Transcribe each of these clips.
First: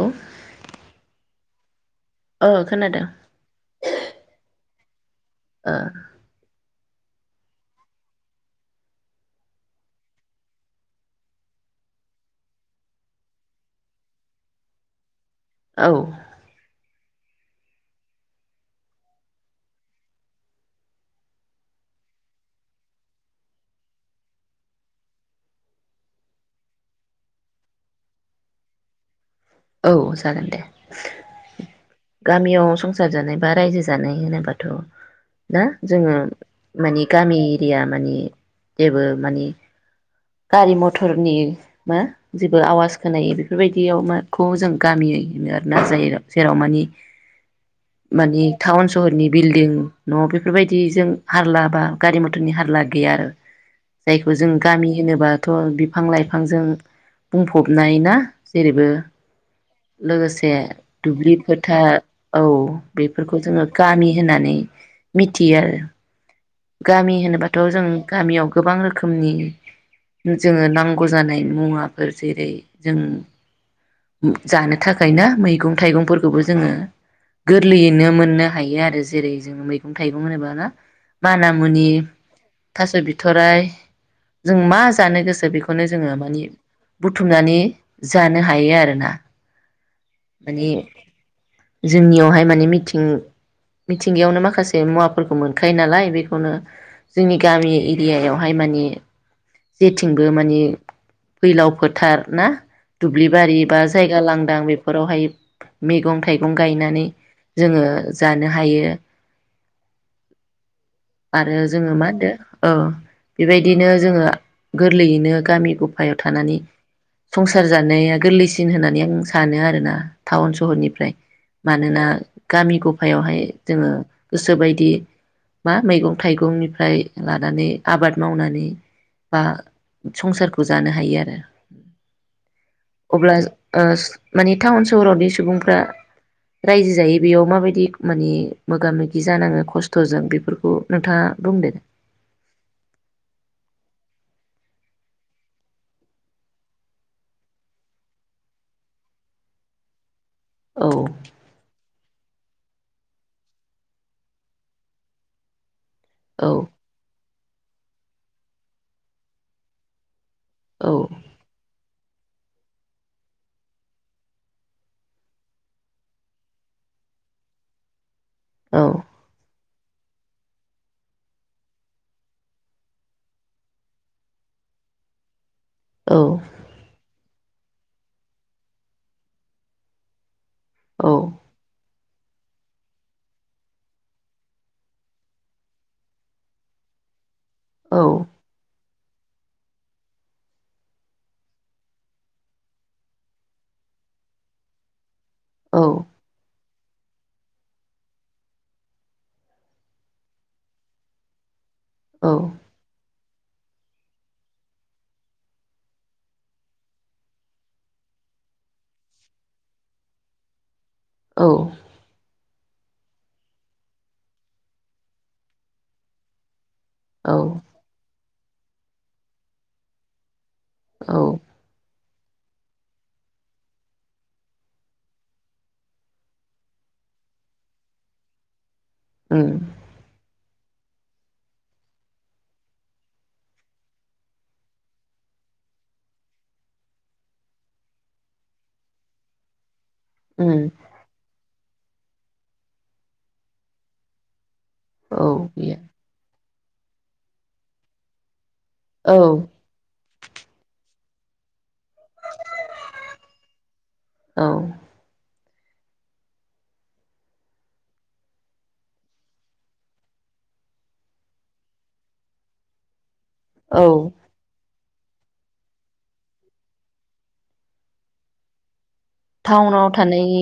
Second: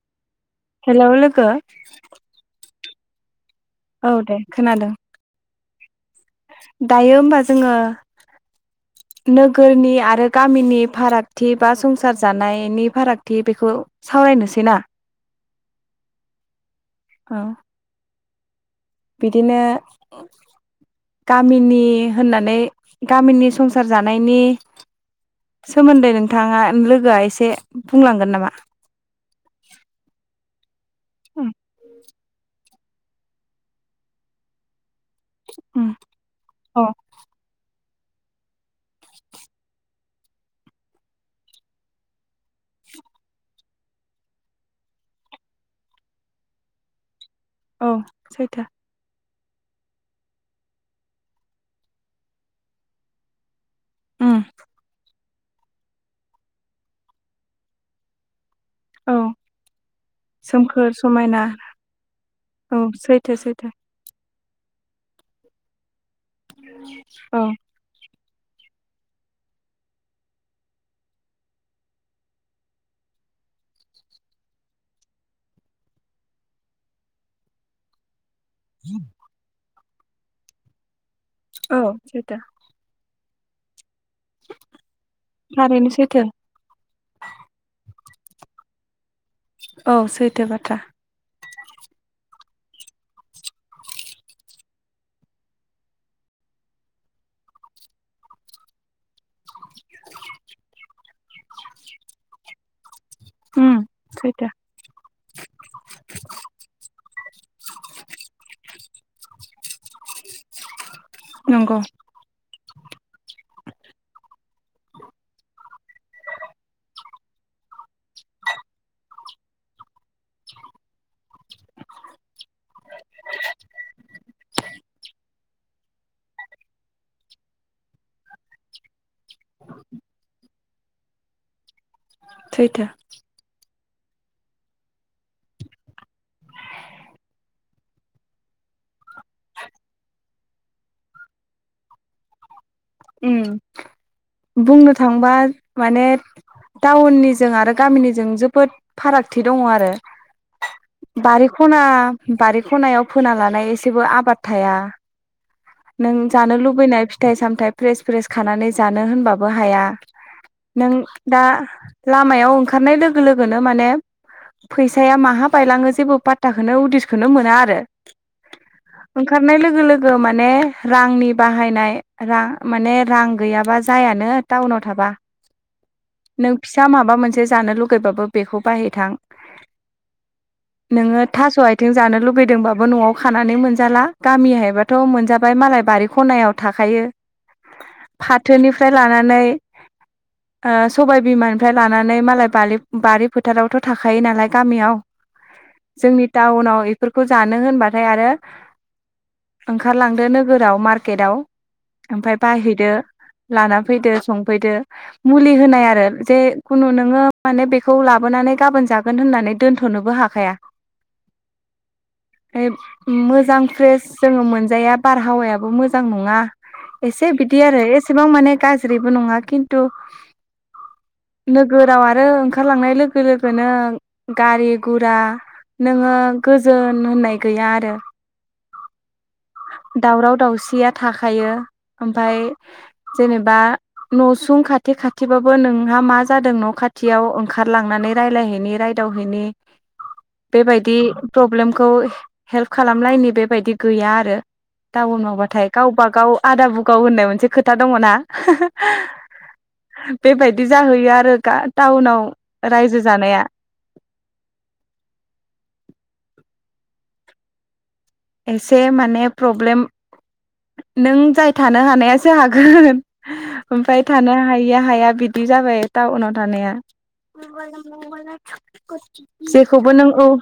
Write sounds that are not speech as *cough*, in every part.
औे। हेलौ लोगो। खोनादों औ दे खोनादों। ओ। दायो होमबा जोङो नोगोरनि आरो गामिनि फारागथि बा संसार जानायनि फारागथि बेखौ सावरायनोसै ना। औ। औ। बिदिनो गामिनि होननानै गामिनि संसार जानायनि सोमोन्दै नोंथाङा लोगोआ एसे बुंलांगोन नामा? औ जागोन दे। उम। गामियाव संसार जानाय बा रायजो जानाय होनोबाथ' ना उम जोङो अ मानि गामि एरिया मानि जेबो मानि गारि मथरनि मा जेबो आवाज खोनायो बेफोरबायदियाव मा खौ जों गामियै ओनो आरो ना जायो जेराव मानि औ मानि सैथो थाउन सहरनि बिल्डिं न' बेफोरबायदिजों हारला बा गारि मथरनि हारला गैया आरो जायखौ उम जों गामि होनोबा थ' बिफां लाइफांजों बुंफबनाय ना? जेरैबो औ लोगोसे सोमखोर दुब्लि समायना फोथार औ सैथो बेफोरखौ जोङो सैथो गामि होननानै मिथियो आरो गामि औ होनोबाथ' जों गामियाव गोबां रोखोमनि जोङो नांगौ जानाय मुवाफोर जेरै जों जानो थाखायना मैगं थाइगंफोरखौबो जोङो गोरलैयैनो मोननो हायो आरो। जेरै जों मै गौ थाइगं होनोबा ना माना औ मुनि सैथो थास' बिथ थ'राइ जों मा जानो गोसो बेखौनो थारैनो जोङो सैथो माने बुथुमनानै जानो हायो आरो ना। औ सैथो बाथ्रा। जोंनियावहाय माने मिथिं मिथिंगायावनो माखासे मुवाफोरखौ मोनखायो नालाय। बेखौनो जोंनि गामि एरियायावहाय माने जेथिंबो माने फैलाव फोथार ना? दुब्लिबारि उम बा जायगा सैथो लांदां बेफोरावहाय मैगं थाइगं गायनानै जोङो जानो हायो। आरो नंगौ जोङो मा होनदो? ओ बेबायदिनो जोङो गोरलैयैनो गामि गफायाव थानानै संसार जानाया गोरलैसिन होननानै आं सानो आरो ना टाउन सहरनिफ्राय। मानोना गामि गफायावहाय जोङो गोसोबायदि मा? मैगं थाइगंनिफ्राय लानानै आबाद मावनानै बा संसारखौ जानो हायो आरो सैथो अब्ला ओस माने टाउन सहरावदि सुबुंफ्रा रायजो जायो बेयाव माबायदि माने मोगा मोगि जानाङो खस्थ'जों बे फोरखौ नोंथाङा बुंदो। उम बुंनो थांबा माने टाउननिजों आरो गामिनिजों जोबोद फारागथि दङ आरो। औ बारिख'ना बारि खनायाव फोना लानाय एसेबो आबाद थाया। नों औ जानो लुबैनाय फिथाइ सामथाइ फ्रेस फ्रेस खानानै जानो होनबाबो हाया। नों औ दा लामायाव ओंखारनाय लोगो लोगोनो माने फैसाया माहा बायलाङो जेबो पात्ताखौनो उदिसखौनो मोना आरो। औ ओंखारनाय लो गो लोगो माने रांनि बाहायनाय रां माने रां गैयाबा जायानो टाउनाव थाबा। औ नों फिसा माबा मोनसे जानो लुुबैबाबो बेखौ बाहायथां औ नोङो थास' आथिं जानो लुुबैदोंबाबो न'आव खानानै मोनजाला गामिहायबाथ' मोनजाबाय मालाय बारि खनायाव थाखायो। औ फाथोनि फ्राय लानानै ओ सबायबिमानिफ्राय लानानै मालाय बालि बारि फोथारावथ' थाखायो नालाय गामियाव। औ जोंनि टाउनाव बेफोरखौ जानो होनबाथाय आरो ओंखारलांदो नोगोराव मार्केटाव। औ ओमफ्राय बायहैदो। लाना फैदो संफैदो मुलि होनाय आरो जे खुनु नोङो माने बेखौ लाबोनानै गाबोन जागोन होननानै दोन्थ'नोबो हाखाया। औ मोजां फ्रेस जोङो मोनजाया बारहावायाबो मोजां नङा। एसे औ बिदि आरो एसे बां माने गाज्रिबो नङा खिन्थु औ नोगोराव आरो ओंखारलांनाय लोगो लोगोनो गारि गुरा नोङो गोजोन होननाय गैया आरो। उम दावराव दाव सिया थाखायो ओमफाय जेनेबा न'सुं खाथि खाथिबाबो नोंहा मा जादों न' खाथियाव ओंखारलांनानै रायलायहैनि रायदावहैनि उम बेबायदि प्रब्लेमखौ हेल्प खालामलायनि बेबायदि गैया आरो औ टाउनावबाथाय गैया गावबा गाव आदा बुकाव होननाय मोनसे खोथा दङ ना? औ बेबायदि जाहैयो आ रो *unintelligible* टाउनाव रायजो जानाया। औ एसे माने प्रब्लेम नों जाय थानो हानायासो हागोन औ ओमफफ्राय थानो हायो गैया हाया बिदि जाबाय टाउनाव थानाया टाउनाव जेखौबो नोंगौ थानायनि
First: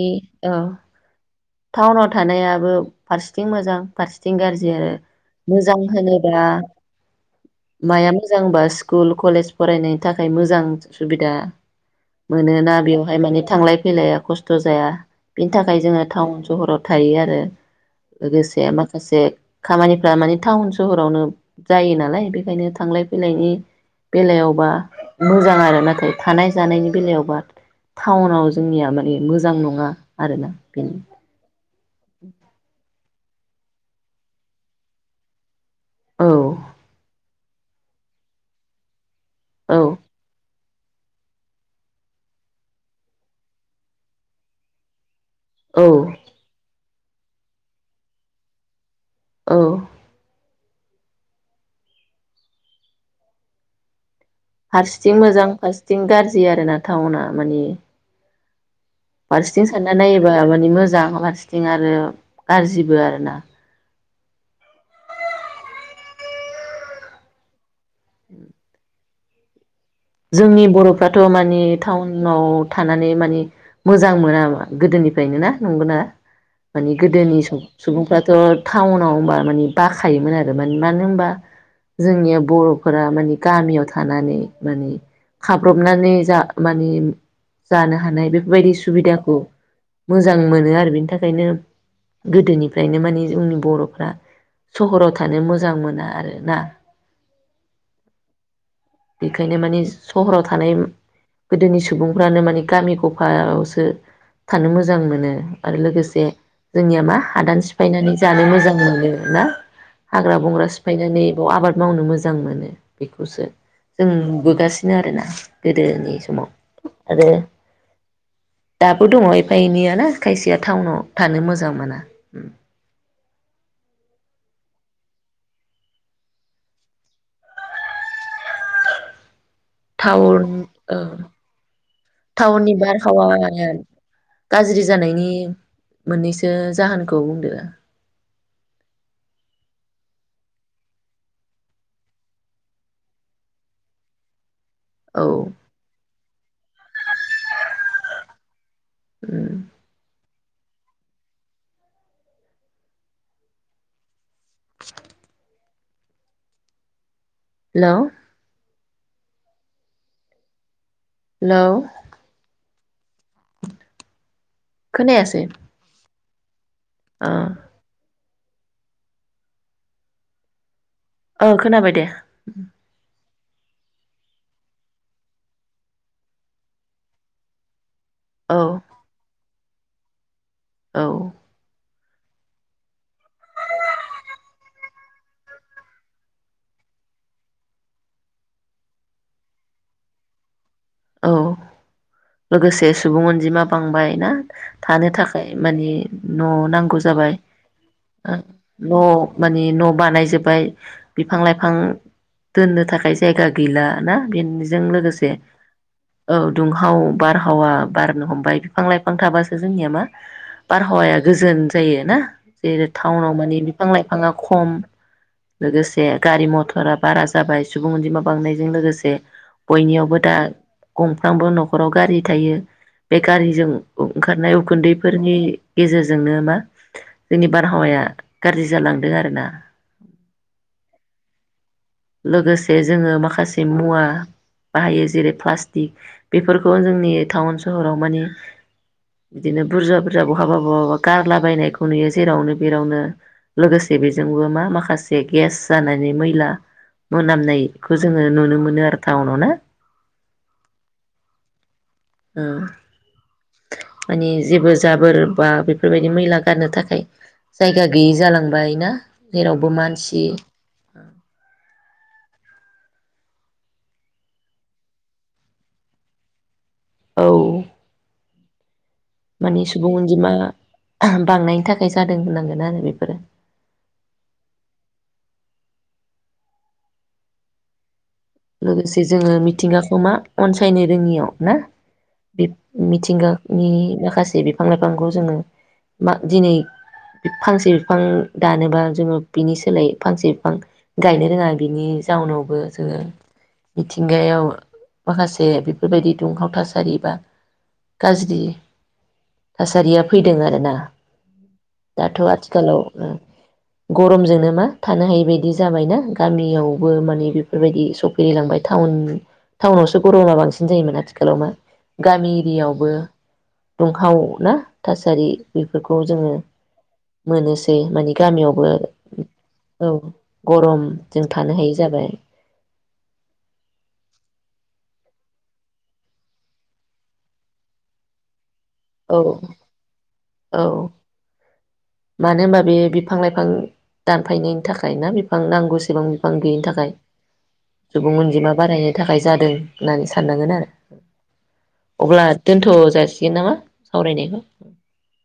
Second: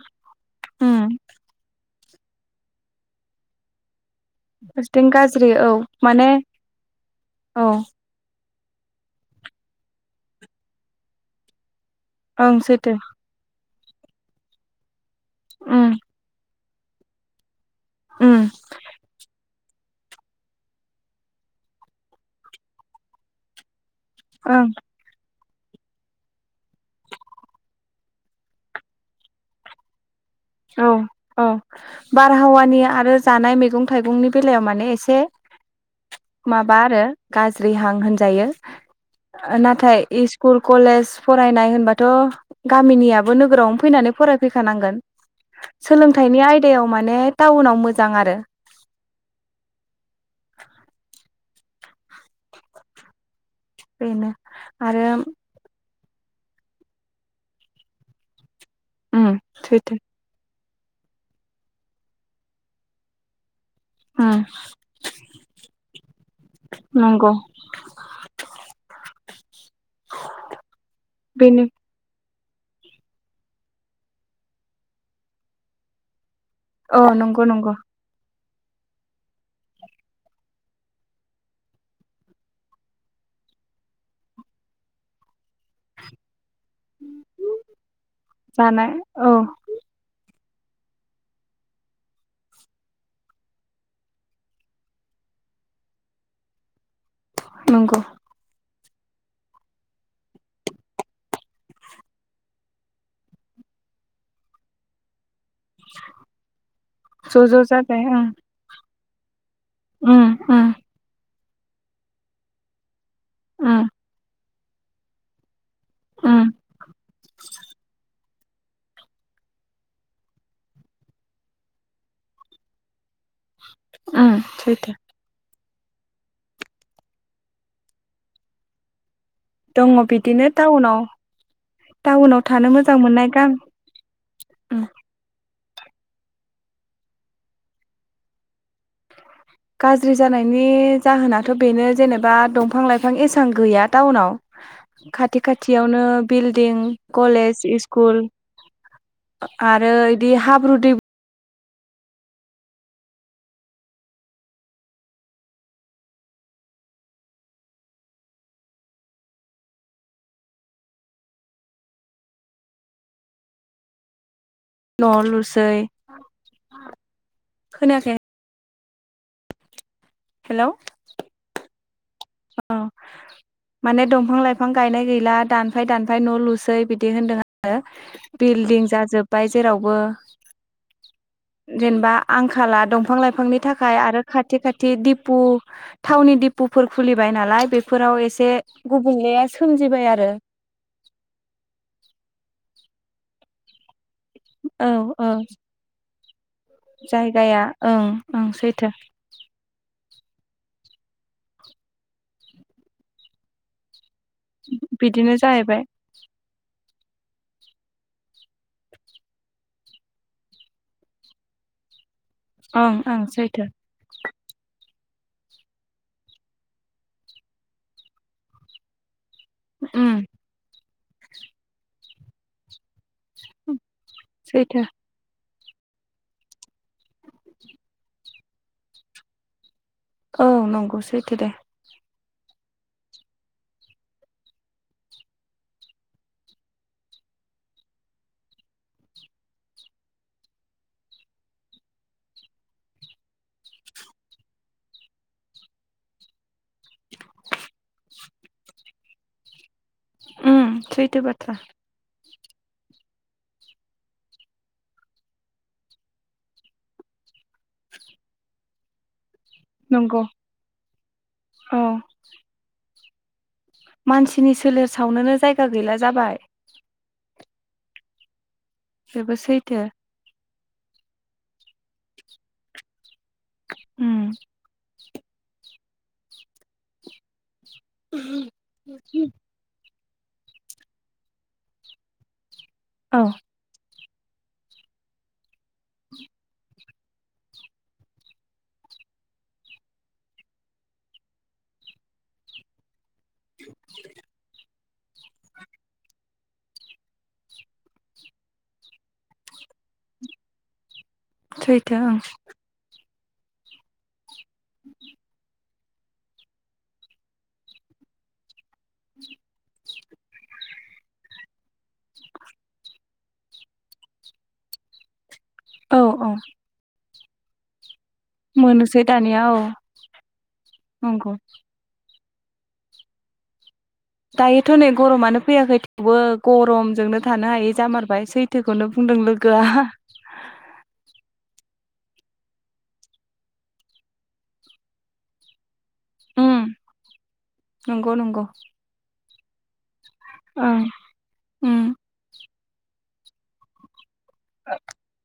औ उम टाउनाव थानायाबो फारसेथिं मोजां फारसेथिं गाज्रि आरो फारसेथिं गाज्रि औ मोजां माने होनोबा औ माया मोजांबा स्कुल कलेज फरायनायनि थाखाय मोजां सुबिदा ओं मोनोना सैथो बेवहाय माने थांलाय खेलाया खस्थ' जाया बिनि थाखाय उम जोङो टाउन सहराव थायो आरो उम लोगोसे माखासे खामानिफ्रा माने टाउन सहरावनो जायो नालाय बेखायनो थांलाय फैलायनि ओं बेलायावबा मोजां आरो नाथाय थानाय जानायनि बेलायावबा टाउनाव जोंनिया माने मोजां नङा आरोना औ बेनो औ बारहावानि आरो जानाय मैगं थाइगंनि बेलायाव माने एसे औ माबा आरो गाज्रि स्रिहां होनजायो औ नाथाय इस्कुल कलेज फरायनाय होनबाथ' गामिनियाबो नोगोरावनो फैनानै फरायफैखानांगोन औ सोलोंथाइनि आयदायाव मानि मे टाउनाव मोजां आरो औ बिनोे हारसिथिं मोजां फार बिथिं गाज्रि आरोना टाउना मानिे उम फारसेथिं सानना सैथो नायोबा माने मोजां मोजां लास्टिं आरो गाज्रिबो आरोना ओम नंगौ *inaudible* जोंनि बर'फ्राथ' माने बेनो टाउन फाव थानानै मानिे मोजां मोनामा गोदोनिफ्रायनो ना नंगौना माने औ गोदोनि नंगौ नंगौ सुबुंफ्राथ' टाउनाव होनोमबा मानि बाखायोमोन आरो म मानो होनबा जोंनिया बर'फोरा मानि गामियाव थानानै माने खाब्रबनानै जा माने जानो हानाय बेफोरबायदि जानाय औ सुबिदाखौ मो मोजां मोनो आरो बेनि थाखायनो गोदोनिफ्रायनो माने जोंनि बर'फ्रा सहराव थानो मोजां मोना आर ना नंगौ बेखायनो माने सहराव थानाय गोदोनि सुबुंफ्रानो माने गामि गफायावसो थानो मोजां मोनो आरो लोगोसे जोंनिया मा ज' हादान ज' जाजाय सिफायनानै ओं जानो मोजां मोनो ना उम हाग्रा बंग्रा उम सिफायनानै बयाव आबाद मावनो मोजां मोनो बेखौसो उम नुबोगासिनो आरो ना गोदोनि समाव उम आरो दाबो दङ एफा एनैय ना खायसेया टाउनाव थानो मोजां मोना उम सैथो दङ टाउन बिदिनो टाउनाव टाउनाव थानो टाउननि मोजां मोननाय गामि बारहावाया उम गाज्रि जानायनि मोननैसो जाहोनखौ बुंदो गाज्रि जानायनि जाहोनाथ' बेनो जेनेबा दंफां लाइफां एसबां गैया टाउनाव औ खाथि खाथियावनो बिल्डिं कलेज स्कुल उम आरो दे हाब्रुदै *inaudible* हेल' हेलौ *inaudible* न' खोनायासै लुसै ओ खोनायाखै हेल' औ खोनाबाय दे माने दंफां लाइफां गायनाय गैला दानफाय दानफाय न' लुसै बिदि होनदों आरोङ औ बिल्डिं जाजोब्बाय जेरावबो औ जेनेबा आंखाला दंफां लाइफांनि थाखाय आरो खाथि खाथि दिपु थावनि दिपुफोर खुलिबाय नालाय बेफोराव एसे गुबुंलेाया सोमजिबाय आरो औ लोगोसे सुबुं अनजिमा बांबाय ना औ थानो औ थाखाय माने न' नांगौ जाबाय जायगाया ओं ओं सैथो न' मानि न' बानाय जोबबाय बिफां लाइफां दोननो थाखाय जायगा गैला ना? बेजों लोगोसे बिदिनो जाहैबाय औ दुंहाव बारहावा बारनो हमबाय बिफां लाइफां थाबासो जोंनिया मा बारहावाया गोजोन जायो ना। जेरै ओं ओं टाउनाव माने सैथो बिफां लाइफाङा खम लोगोसे गारि मथरा बारा जाबाय सुबुं अनजिमा बांनायजों लोगोसे बयनियावबो उम दा गंफ्रामबो नखराव गारि थायो। बे गारिजों ओंखारनाय सैथो उखुनदैफोरनि गेजेरजोंनो मा जोंनि बारहावाया गाज्रि जालांदों आरो ना। औ नंगौ सैथो दे। लोगोसे जोङो माखासे मुवा बाहायो जेरै प्लास्टिक बेफोरखौ जोंनि टाउन सहराव माने बिदिनो बुरजा बुरजा बहाबा बहाबा गारलाबायनायखौ नुयो जेरावनो बेेरावनो लोगोसे बेजोंबो मा माखासे गेस जानानै मैला मोनामनायखौ जोङो नुनो मोनो आरो टाउनाव ना। उम सैथो बाथ्रा। ओ माने जेबो जाबोर बा बेफोरबायदि मैला गारनो थाखाय जायगा गैयि जालांबाय ना। जेरावबो मानसि नंगौ औ मानसिनि सोलेर सावनोनो जायगा गैला जाबाय। औ। बेबो माने सैथो सुबुं अनजिमा बांनायनि थाखाय जादों होननांगोन आरो बेफोरो। उम्म। लोगोसे जोङो मिथिंगाखौ मा अनसायनो रोङियाव ना बे औ मिथिंगानि खासे बिफां लाइफांखौ जोङो मा दिनै फांसे बिफां दानोबा जोङो बिनि सोलाय फांसे बिफां गायनो रोङा बिनि जाउनावबो जोङो मिथिंगायाव माखासे बेफोरबायदि दुंहाव थासारि बा गाज्रि थासारिया फैदों आरोना। सैथो दाथ' ओं आथिखालाव गरमजोंनो मा थानो हायो बायदि जाबायना गामियावबो माने बेफोरबायदि स गेलेलांबाय टाउन टाउनावसो गरमा बांसिन जायोमोन आथिखालाव मा गामि एरियायावबो दुंहाव ना थासारि बेफोरखौ औ जोङो औ मोनोसै मानि गामियावबो मोनोसै दानिया औ गरम जों नंगौ थानो हायि जाबाय। दायोथ' नै गरमानो फैयाखै थेवबो गरमजोंनो थानो हायै जामारबाय सै थोखौनो औ बुंदों लोगोआ। औ मानो होनबा बे बिफां लाइफां दानफायनायनि थाखाय ना बिफां नांगौ सेबां बिफां गैयिनि उम थाखाय नंगौ सुबुं नंगौ अनजिमा बारायनो थाखाय जादों होननानै साननांगोन आरो ओं उम अब्ला दोनथ' जासिगोन नामा? सावरायनायखौ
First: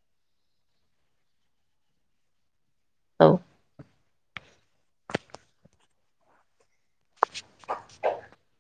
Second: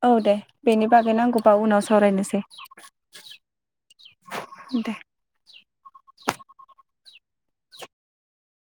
औ दे बेनि बागै नांगौ बाव उनाव सावरायनोसै औ दे *inaudible*